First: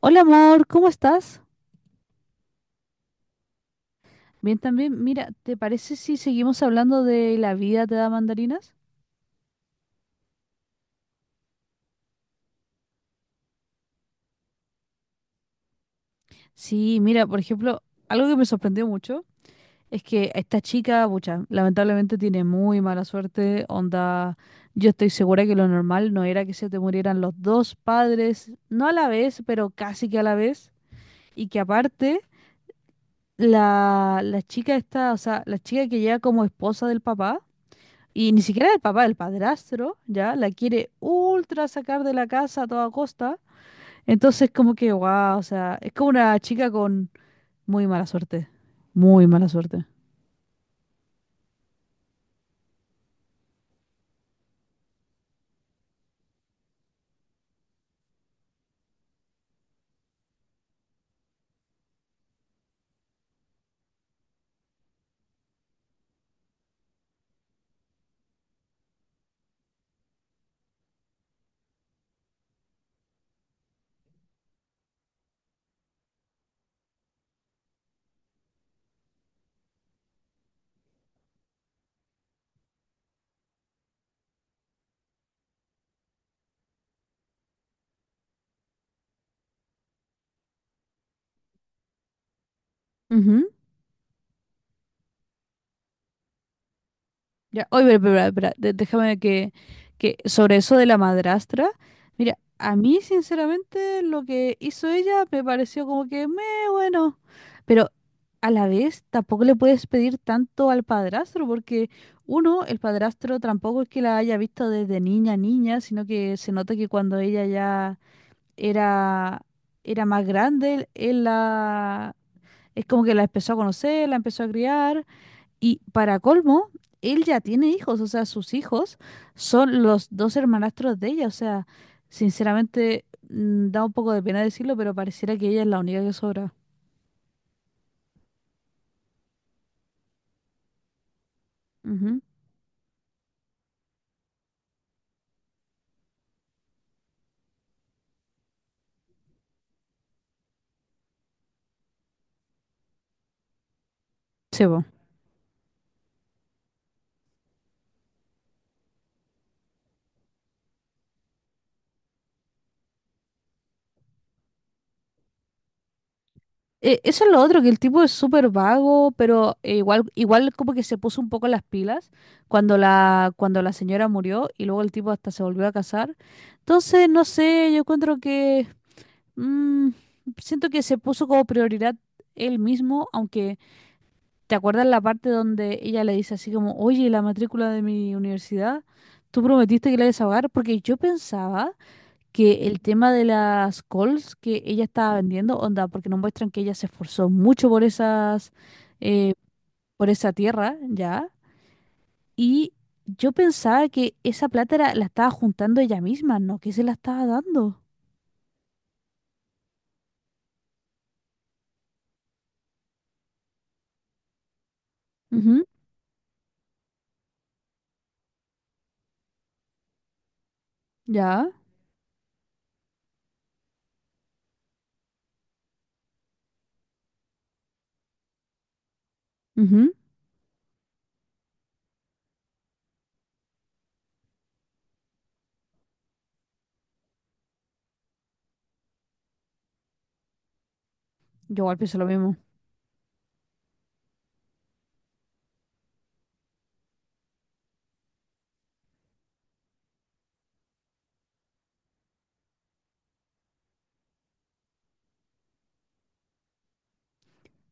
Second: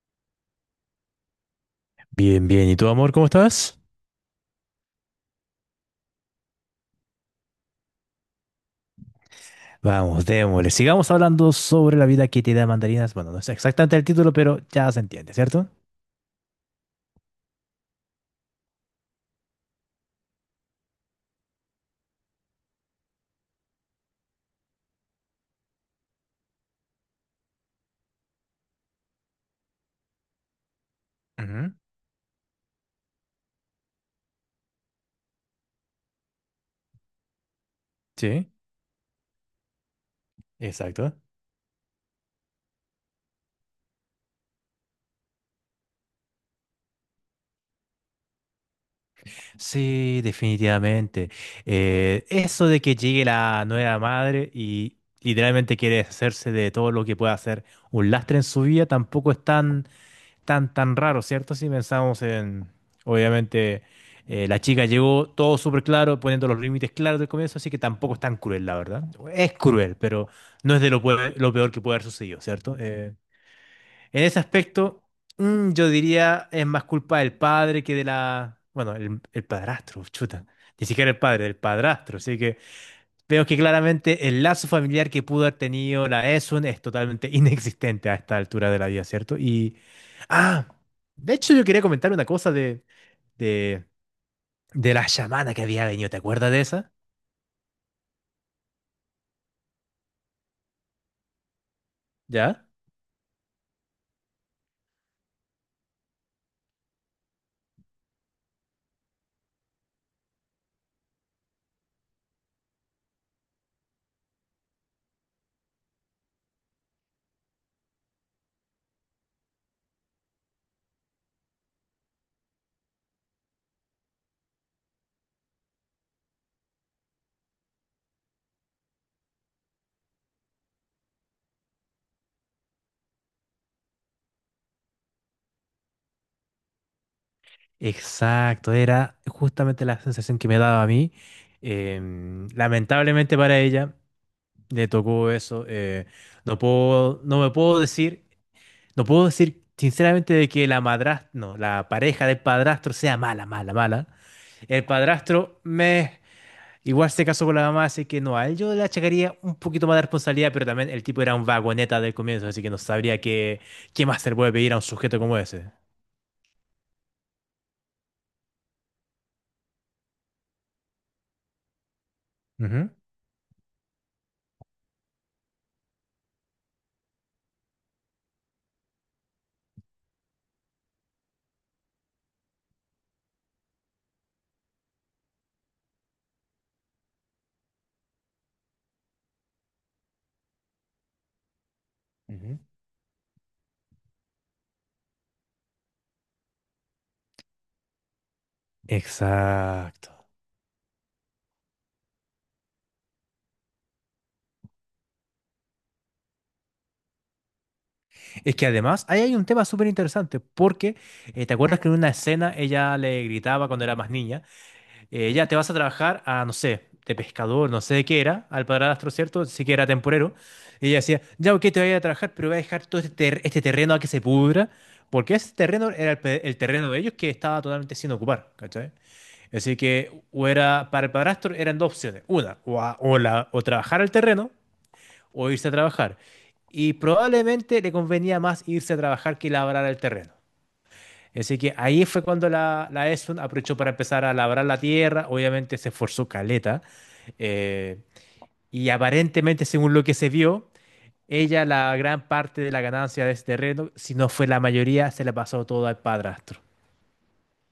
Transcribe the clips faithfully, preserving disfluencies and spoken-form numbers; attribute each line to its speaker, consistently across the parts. Speaker 1: Hola amor, ¿cómo estás?
Speaker 2: Bien, bien. ¿Y tú, amor, cómo estás?
Speaker 1: Bien también. Mira, ¿te parece si seguimos hablando de la vida te da mandarinas?
Speaker 2: Vamos, démosle. Sigamos hablando sobre la vida que te da mandarinas. Bueno, no es exactamente el título, pero ya se entiende, ¿cierto?
Speaker 1: Sí, mira, por ejemplo, algo que me sorprendió mucho es que esta chica, pucha, lamentablemente tiene muy mala suerte, onda, yo estoy segura que lo normal no era que se te murieran los dos padres, no a la vez, pero casi que a la vez, y que
Speaker 2: Ujú.
Speaker 1: aparte la, la chica esta, o sea, la chica que llega como esposa del papá, y ni
Speaker 2: Sí,
Speaker 1: siquiera el papá, el padrastro, ya la quiere
Speaker 2: exacto.
Speaker 1: ultra sacar de la casa a toda costa. Entonces, como que, wow, o sea, es como una chica con muy mala suerte. Muy mala suerte.
Speaker 2: Sí, definitivamente. Eh, eso de que llegue la nueva madre y literalmente quiere deshacerse de todo lo que pueda hacer un lastre en su vida, tampoco es tan, tan, tan raro, ¿cierto? Si pensamos en, obviamente, eh, la chica llegó todo súper claro, poniendo los límites claros del comienzo, así que tampoco es tan cruel, la verdad. Es cruel, pero no es de lo, pue- lo peor que puede haber sucedido, ¿cierto? Eh, en ese aspecto, mm, yo diría es más culpa del padre que de la... Bueno, el, el padrastro, chuta. Ni siquiera el padre, del padrastro. Así que veo que claramente el lazo familiar que pudo haber tenido la Esun es totalmente inexistente a esta altura de la vida, ¿cierto? Y, ah, de hecho yo quería comentar una cosa de, de, de la chamana que había venido, ¿te acuerdas de esa?
Speaker 1: Ya, oye, pero, pero, pero, pero, de- déjame que, que sobre eso de la madrastra, mira,
Speaker 2: ¿Ya?
Speaker 1: a mí sinceramente lo que hizo ella me pareció como que me bueno, pero a la vez tampoco le puedes pedir tanto al padrastro porque uno, el padrastro tampoco es que la haya visto desde niña a niña, sino que se nota que cuando ella ya era era más grande, él él la es como que la empezó a conocer, la empezó a criar. Y para colmo, él ya tiene hijos, o sea, sus hijos son los dos hermanastros de ella, o sea, sinceramente mm, da un poco de pena decirlo, pero pareciera que ella es la única que sobra.
Speaker 2: Exacto, era justamente la sensación que me daba a mí.
Speaker 1: Ujú.
Speaker 2: Em, lamentablemente para ella le tocó eso. eh, no puedo, no me puedo decir, no puedo decir sinceramente de que la madrastra, no, la pareja del padrastro sea mala, mala, mala.
Speaker 1: Sí, po.
Speaker 2: El padrastro, me igual se casó con la mamá, así que no, a él yo le achacaría un poquito más de responsabilidad, pero también el tipo era un vagoneta del comienzo, así que no sabría qué, qué más se le puede pedir a un sujeto como ese.
Speaker 1: Eh, eso es lo otro, que el tipo es súper vago, pero eh, igual, igual como que se puso un poco las pilas cuando
Speaker 2: Ujú.
Speaker 1: la, cuando la señora murió y luego el tipo hasta se volvió a casar. Entonces, no sé, yo encuentro que mm, siento que se puso como prioridad él mismo, aunque ¿te acuerdas la parte donde ella le dice así como, oye, la matrícula de mi universidad, tú prometiste que la ibas a pagar? Porque yo pensaba
Speaker 2: Ujú.
Speaker 1: que el tema de las calls que ella estaba vendiendo, onda, porque nos muestran que ella se esforzó mucho por esas, eh, por
Speaker 2: Exacto.
Speaker 1: esa tierra, ¿ya? Y yo pensaba que esa plata era- la estaba juntando ella misma, ¿no? Que se la estaba dando.
Speaker 2: Es que además ahí hay un tema súper interesante, porque eh, ¿te acuerdas que en una escena ella le gritaba cuando era más niña? Eh, ya te
Speaker 1: Ujú,
Speaker 2: vas a trabajar a, no sé, de pescador, no sé de qué era, al padrastro, ¿cierto? Sí que era temporero. Y ella decía,
Speaker 1: ya.
Speaker 2: ya, ok, te voy a trabajar, pero voy a dejar todo este, ter- este terreno a que se pudra, porque ese terreno era el, pe- el terreno de ellos que estaba totalmente sin ocupar, ¿cachai? Así
Speaker 1: Ujú.
Speaker 2: que o era, para el padrastro eran dos opciones. Una, o, a- o la, o trabajar el terreno o irse a trabajar. Y probablemente le convenía más irse a trabajar que labrar el terreno. Así
Speaker 1: Yo
Speaker 2: que
Speaker 1: igual pienso
Speaker 2: ahí
Speaker 1: lo
Speaker 2: fue
Speaker 1: mismo.
Speaker 2: cuando la, la ESUN aprovechó para empezar a labrar la tierra, obviamente se esforzó caleta, eh, y aparentemente, según lo que se vio, ella la gran parte de la ganancia de ese terreno, si no fue la mayoría, se la pasó todo al padrastro.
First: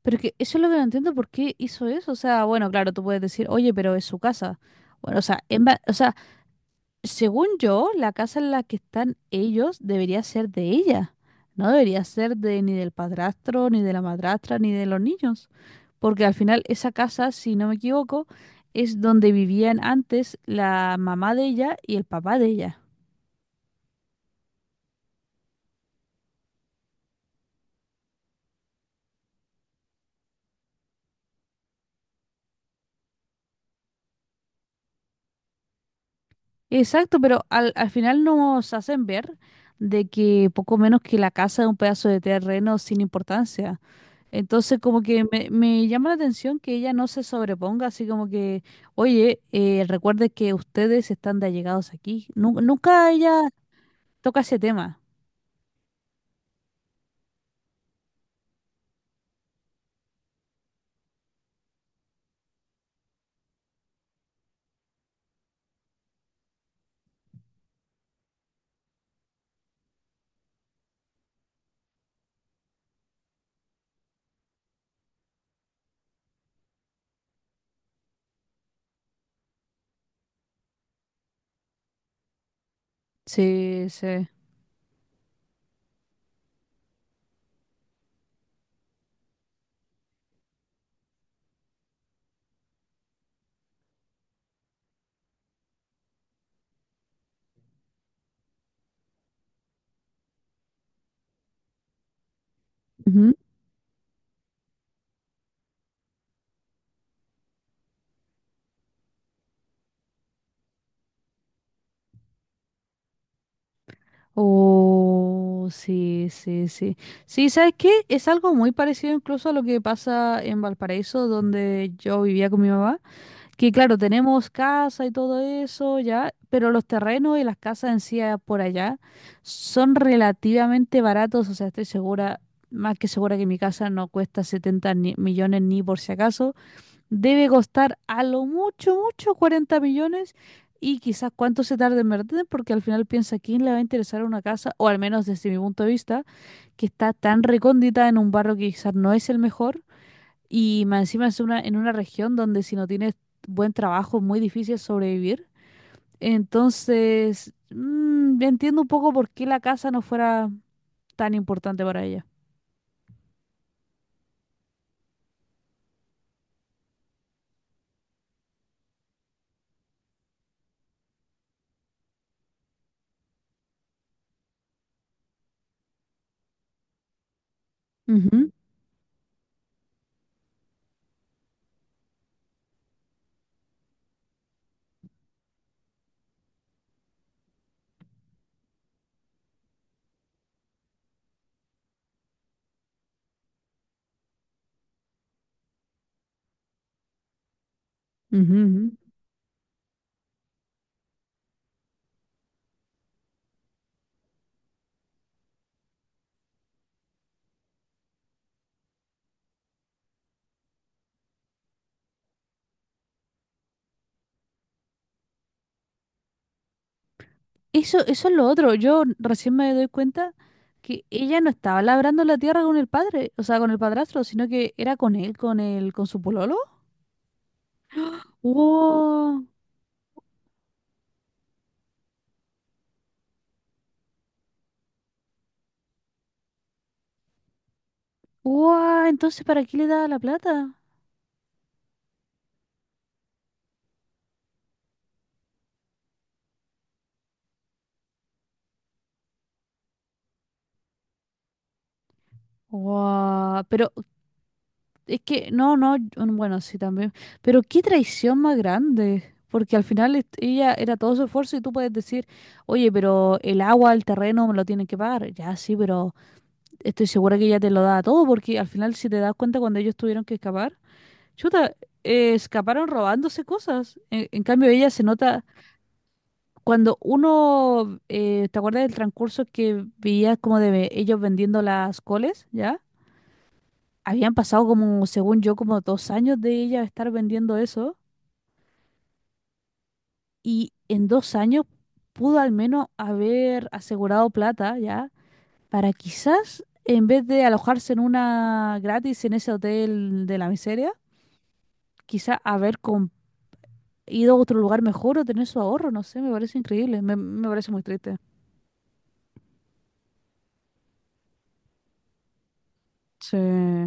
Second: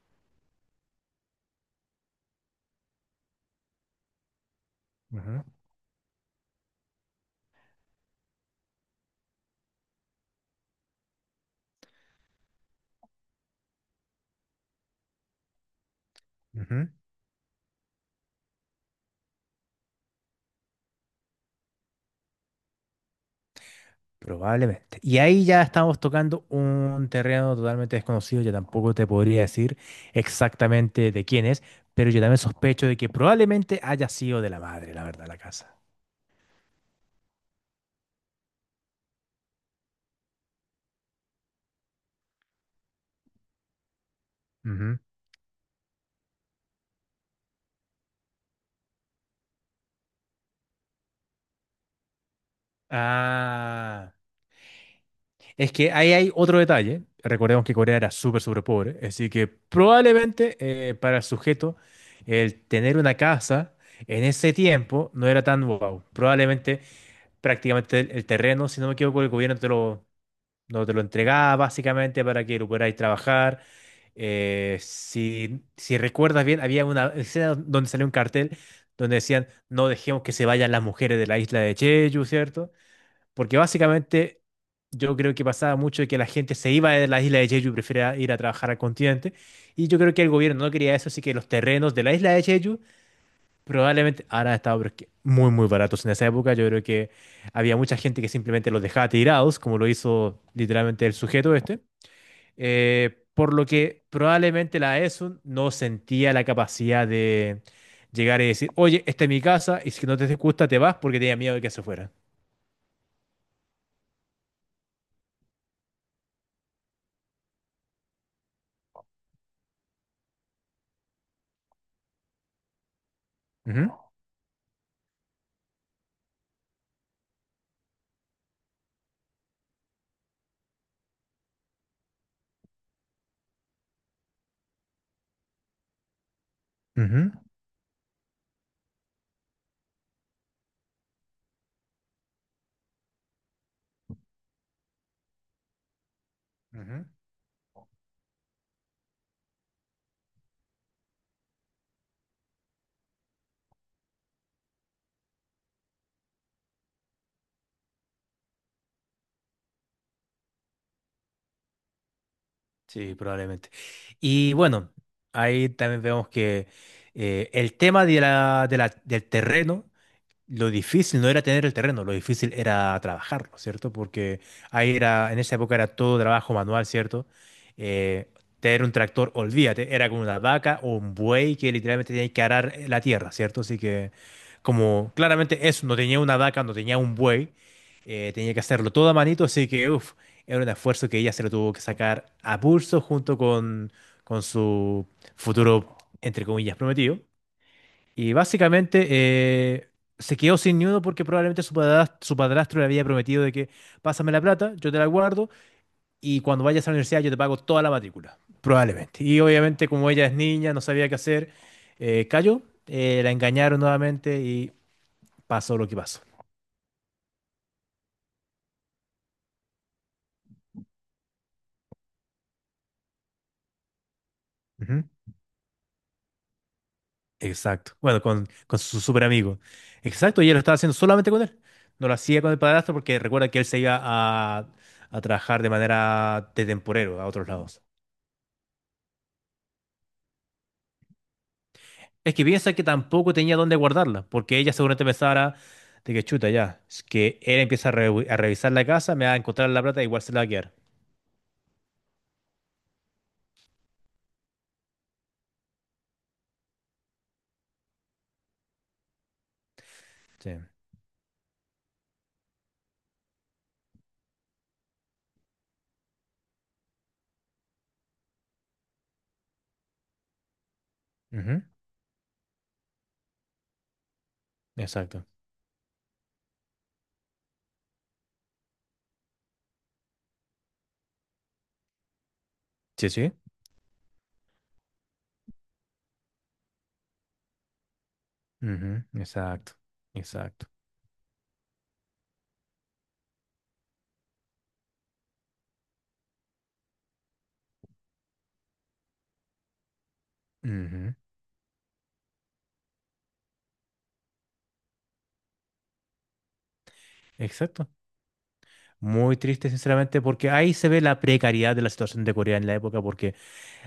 Speaker 1: Pero que eso es lo que no entiendo, ¿por qué hizo eso? O sea, bueno, claro, tú puedes decir, oye, pero es su casa. Bueno, o sea,
Speaker 2: Ujú,
Speaker 1: en va- o sea, según yo, la casa en la que están ellos debería ser de ella. No debería ser de ni del padrastro, ni de la madrastra, ni de los niños. Porque al final
Speaker 2: ujú.
Speaker 1: esa casa, si no me equivoco, es donde vivían antes la mamá de ella y el papá de ella.
Speaker 2: Probablemente. Y ahí ya estamos tocando un terreno totalmente desconocido, yo tampoco te podría decir exactamente de quién es, pero yo también sospecho de que probablemente haya sido de la madre, la verdad, la casa.
Speaker 1: Exacto, pero al, al final nos hacen ver de que poco menos que la casa es un pedazo de terreno sin importancia. Entonces,
Speaker 2: Ujú.
Speaker 1: como que me, me llama la atención que ella no se sobreponga, así como que, oye, eh, recuerde que ustedes están de allegados aquí. Nu- nunca ella
Speaker 2: Ah.
Speaker 1: toca ese tema.
Speaker 2: Es que ahí hay otro detalle. Recordemos que Corea era súper, súper pobre, así que probablemente eh, para el sujeto el tener una casa en ese tiempo no era tan wow. Probablemente prácticamente el, el terreno, si no me equivoco, el gobierno te lo, no te lo entregaba básicamente para que lo pudierais trabajar. Eh, si, si recuerdas bien, había una escena donde salió un cartel donde decían no dejemos que se vayan las mujeres de la isla de Jeju, ¿cierto? Porque
Speaker 1: Sí, sí.
Speaker 2: básicamente yo creo que pasaba mucho de que la gente se iba de la isla de Jeju y prefería ir a trabajar al continente. Y yo creo que el gobierno no quería eso, así que los terrenos de la isla de Jeju probablemente ahora han estado pero es que muy, muy baratos en esa época. Yo creo que había mucha gente que simplemente los dejaba tirados, como lo hizo literalmente el sujeto este. Eh,
Speaker 1: Ujú.
Speaker 2: por lo que probablemente la ESUN no sentía la capacidad de llegar y decir, oye, esta es mi casa y si no te gusta te vas porque tenía miedo de que se fuera.
Speaker 1: Oh, sí, sí, sí. Sí, ¿sabes qué? Es algo muy parecido incluso a lo que pasa en Valparaíso, donde yo vivía con mi mamá. Que
Speaker 2: Ujú,
Speaker 1: claro, tenemos casa y todo eso, ya, pero los terrenos y las casas en sí ah, por allá son relativamente baratos, o sea, estoy segura, más que segura que mi casa no cuesta setenta ni- millones ni por si acaso,
Speaker 2: ujú,
Speaker 1: debe costar a lo mucho, mucho cuarenta millones y quizás cuánto se tarde en vender, porque al final piensa quién le va a interesar una casa, o al menos desde mi punto de vista, que
Speaker 2: ujú.
Speaker 1: está tan recóndita en un barrio que quizás no es el mejor y más encima es una, en una región donde si no tienes buen trabajo es muy difícil sobrevivir. Entonces, mm, entiendo un poco por qué la casa no fuera tan importante para ella.
Speaker 2: Sí, probablemente. Y bueno, ahí también vemos que eh, el tema de la, de la- del terreno lo difícil no era tener el terreno, lo difícil era trabajarlo, ¿cierto? Porque ahí era, en esa época era todo trabajo manual, ¿cierto? Eh,
Speaker 1: Ujú,
Speaker 2: Tener un tractor, olvídate, era como una vaca o un buey que literalmente tenía que arar la tierra, ¿cierto? Así que como claramente eso, no tenía una vaca, no tenía un buey, eh, tenía que hacerlo todo a manito, así que uf, era un esfuerzo que ella se lo tuvo que sacar a pulso junto con, con su futuro, entre comillas, prometido. Y
Speaker 1: ujú,
Speaker 2: básicamente
Speaker 1: ujú.
Speaker 2: eh, se quedó sin ni uno porque probablemente su padrastro, su padrastro le había prometido de que pásame la plata, yo te la guardo y cuando vayas a la universidad yo te pago toda la matrícula, probablemente. Y obviamente como ella es niña, no sabía qué hacer, eh, cayó, eh, la engañaron nuevamente y pasó lo que pasó.
Speaker 1: Eso, eso es lo otro. Yo recién me doy cuenta que ella no estaba labrando la tierra con el padre, o sea, con el padrastro, sino que era
Speaker 2: Ujú.
Speaker 1: con él, con el, con su pololo.
Speaker 2: Exacto. Bueno, con, con su super
Speaker 1: Wow,
Speaker 2: amigo. Exacto, y ella lo estaba haciendo solamente con él. No lo hacía con el padrastro porque recuerda que él se iba a, a trabajar de manera de temporero a otros lados.
Speaker 1: wow, entonces ¿para qué le daba la plata?
Speaker 2: Es que piensa que tampoco tenía dónde guardarla, porque ella seguramente pensara de que chuta ya, es que él empieza a, revi- a revisar la casa, me va a encontrar la plata, igual se la va a quedar.
Speaker 1: Wow, pero es que, no, no, mm, bueno, sí también. Pero qué traición más grande. Porque al final est-
Speaker 2: Sí.
Speaker 1: ella era todo su esfuerzo y tú puedes decir, oye, pero el agua, el terreno me lo tienen que pagar. Ya sí, pero estoy segura que ella te lo da todo, porque al final si te das cuenta cuando ellos tuvieron que escapar,
Speaker 2: Ujú,
Speaker 1: chuta, eh, escaparon robándose cosas. En, en cambio ella se
Speaker 2: exacto.
Speaker 1: nota cuando uno, eh, ¿te acuerdas del transcurso que veía como de ellos vendiendo las coles, ya?
Speaker 2: Sí, sí.
Speaker 1: Habían pasado como, según yo, como dos años de ella estar vendiendo eso
Speaker 2: Ujú, exacto. Exacto.
Speaker 1: y en dos años pudo al menos haber asegurado plata ya para quizás, en vez de alojarse en una gratis en ese hotel de la miseria,
Speaker 2: Ujú,
Speaker 1: quizás haber com- ido a otro lugar mejor o tener su ahorro, no sé, me parece increíble, me, me parece muy
Speaker 2: exacto.
Speaker 1: triste.
Speaker 2: Muy triste, sinceramente, porque ahí se ve la precariedad de la situación de Corea en la época.
Speaker 1: Sí.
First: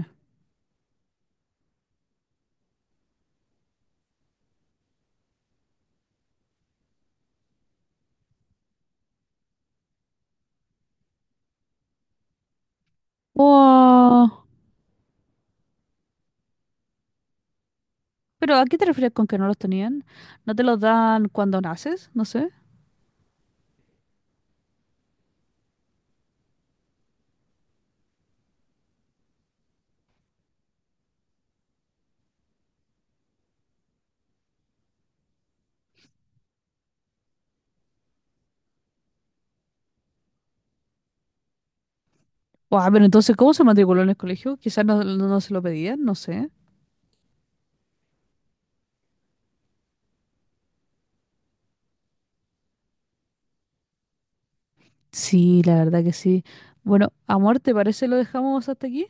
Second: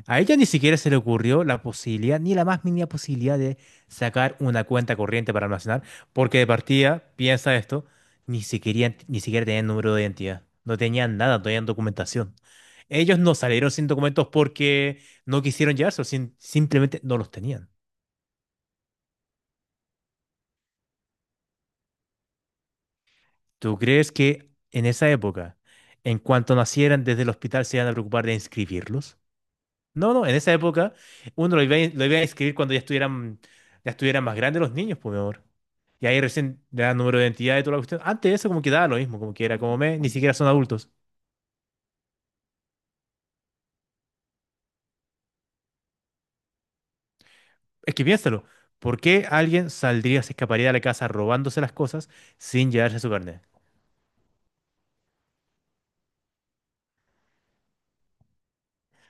Speaker 2: A ella ni siquiera se le ocurrió la posibilidad, ni la más mínima posibilidad de sacar una cuenta corriente para almacenar, porque de partida, piensa esto, ni siquiera, ni siquiera tenían número de identidad, no tenían nada, no tenían documentación. Ellos no salieron sin documentos
Speaker 1: Wow.
Speaker 2: porque no quisieron llevarse, simplemente no los tenían.
Speaker 1: ¿Pero a qué te refieres con que no los tenían? ¿No te los dan cuando naces? No sé.
Speaker 2: ¿Tú crees que en esa época, en cuanto nacieran desde el hospital, se iban a preocupar de inscribirlos? No, no, en esa época uno lo iba, a- lo iba a inscribir cuando ya estuvieran, ya estuvieran más grandes los niños, por mi. Y ahí recién le dan número de identidad y toda la cuestión. Antes de eso como que daba lo mismo, como que era como me, ni siquiera son adultos.
Speaker 1: O, ah, pero entonces, ¿cómo se matriculó en el colegio? Quizás no, no- no se lo pedían, no sé.
Speaker 2: Es que piénsalo, ¿por qué alguien saldría, se escaparía de la casa robándose las cosas sin llevarse su carnet?
Speaker 1: Sí, la verdad que sí. Bueno, amor, ¿te parece lo dejamos hasta aquí?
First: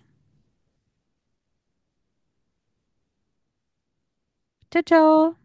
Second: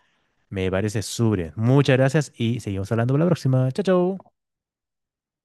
Speaker 2: Me parece súper bien. Muchas gracias y seguimos hablando para la próxima. Chao, chao.
Speaker 1: Chao, chao.